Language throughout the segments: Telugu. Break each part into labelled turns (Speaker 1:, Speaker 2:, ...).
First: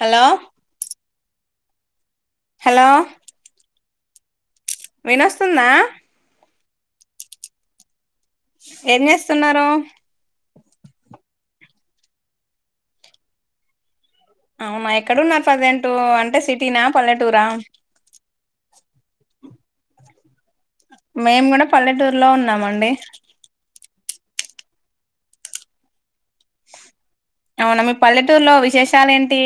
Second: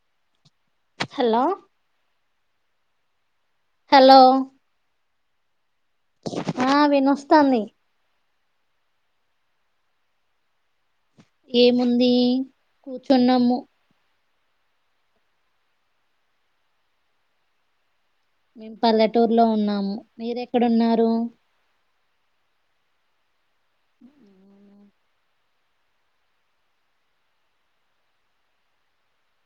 Speaker 1: హలో
Speaker 2: హలో
Speaker 1: హలో
Speaker 2: హలో
Speaker 1: వినొస్తుందా
Speaker 2: ఆ వినొస్తాంది
Speaker 1: ఏం చేస్తున్నారు
Speaker 2: ఏముందీ కూర్చున్నము
Speaker 1: అవునా ఎక్కడున్నారు ప్రెసెంటూ అంటె సిటీనా పల్లెటూరా
Speaker 2: మేము పల్లెటూర్లో ఉన్నాము మీరేక్
Speaker 1: మేమ్ కూడ పల్లెటూర్లో ఉన్నామండి
Speaker 2: [inaudible]
Speaker 1: అవ్నా మీ పల్లెటూర్లో విశేషాలేంటీ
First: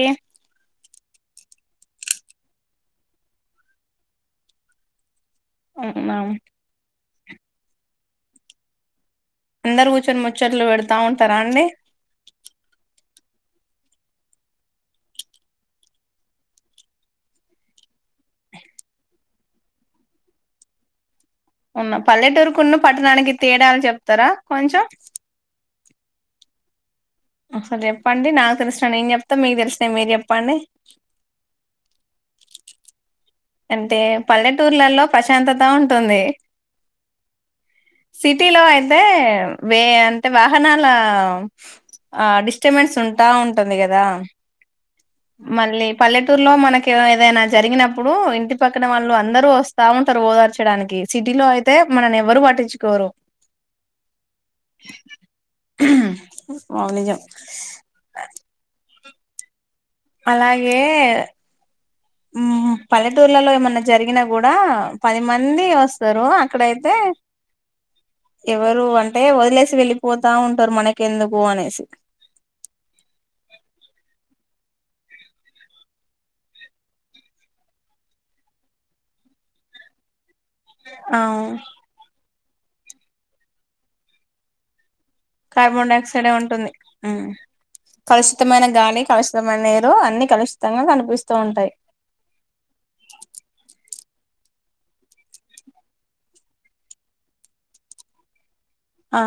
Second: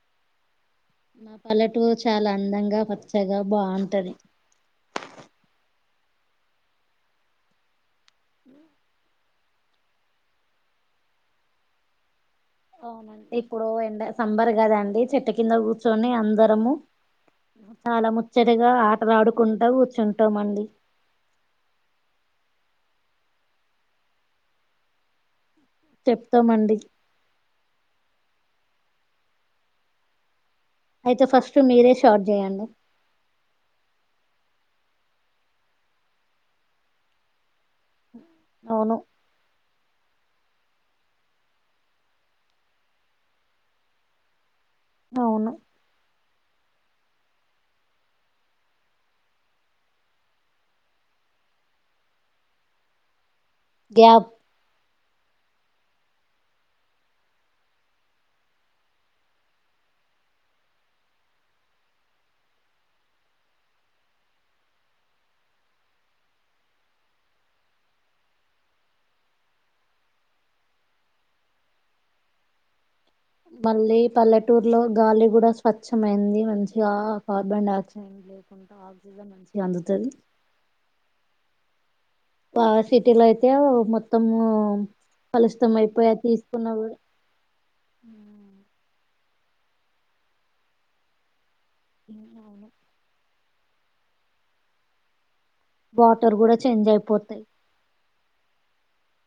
Speaker 2: మా పల్లెటూర్ చాల అందంగా పచ్చగా బావుంటాది
Speaker 1: అవునా అందరూ కూర్చొని ముచ్చట్లు పెడతా ఉంటరా అండి
Speaker 2: అవునండి ఏప్పుడో ఎండ సంబర్ కద అండి చెట్టు కింద కూర్చొని అందరము చాల ముచ్చటగా ఆటలాడుకుంట కూర్చుంటామండి
Speaker 1: ఉన్న పల్లెటూరుకున్న పట్టణానికి తేడాల్ చెప్తరా కొంచెం
Speaker 2: చెప్తమండి
Speaker 1: ఒకసారి చెప్పండి నాకు తెలిసిన నేన్ చెప్త మీక్ తెలిసినవి మీర్ చెప్పండి
Speaker 2: అయితె ఫస్ట్ మీరె షార్ట్ చేయండి
Speaker 1: అంటే పల్లెటూర్లలో ప్రశాంతత ఉంటుంది సిటీలో
Speaker 2: అవును
Speaker 1: అయితే వేయంత్ టె వాహనాలా ఆ డిస్టబెన్స్ ఉంటా ఉంటుంది కదా
Speaker 2: అవును
Speaker 1: మళ్ళీ పల్లెటూర్లో మనకేదైన జరిగినప్పు ప్పుడూ ఇంటి పక్కన వాళ్ళు అందరూ వస్తా ఉంటరు ఓదార్చడానికి సిటీలో అయితే మనల్ని ఎవ్వరు పట్టించుకో రు
Speaker 2: గ్యాప్
Speaker 1: హ్మ్మ్ మౌనిక అలాగే ఉమ్ పల్లెటూర్లలో ఏమన్న జరిగినా కూడా పది మంది వస్తరూ అక్కడైతే [inaudible] ఎవరూ అంటే వదిలేసి వెళ్ళిపోతా ఉంటరు మనకెందుకూ అనేసి [inaudible]
Speaker 2: మళ్ళీ పల్లెటూర్లో గాలి కూడ స్వచ్చమైంది మంచిగా కార్బన్ డైఆక్సైడ్ అందుతది
Speaker 1: అవ్
Speaker 2: పావర్ సిటీలో అయితే మొత్తమూ
Speaker 1: కార్బన్ డైఆక్సైడె ఉంటుంది కలుషితమైన గాలి కలుష్ ద్ద మ నీరూ అన్ని కలుషితంగాను అనిపిస్తూ ఉంటది
Speaker 2: [inaudible] వాటర్ కూడ చేంజ్ అయ్పోతది
Speaker 1: ఆ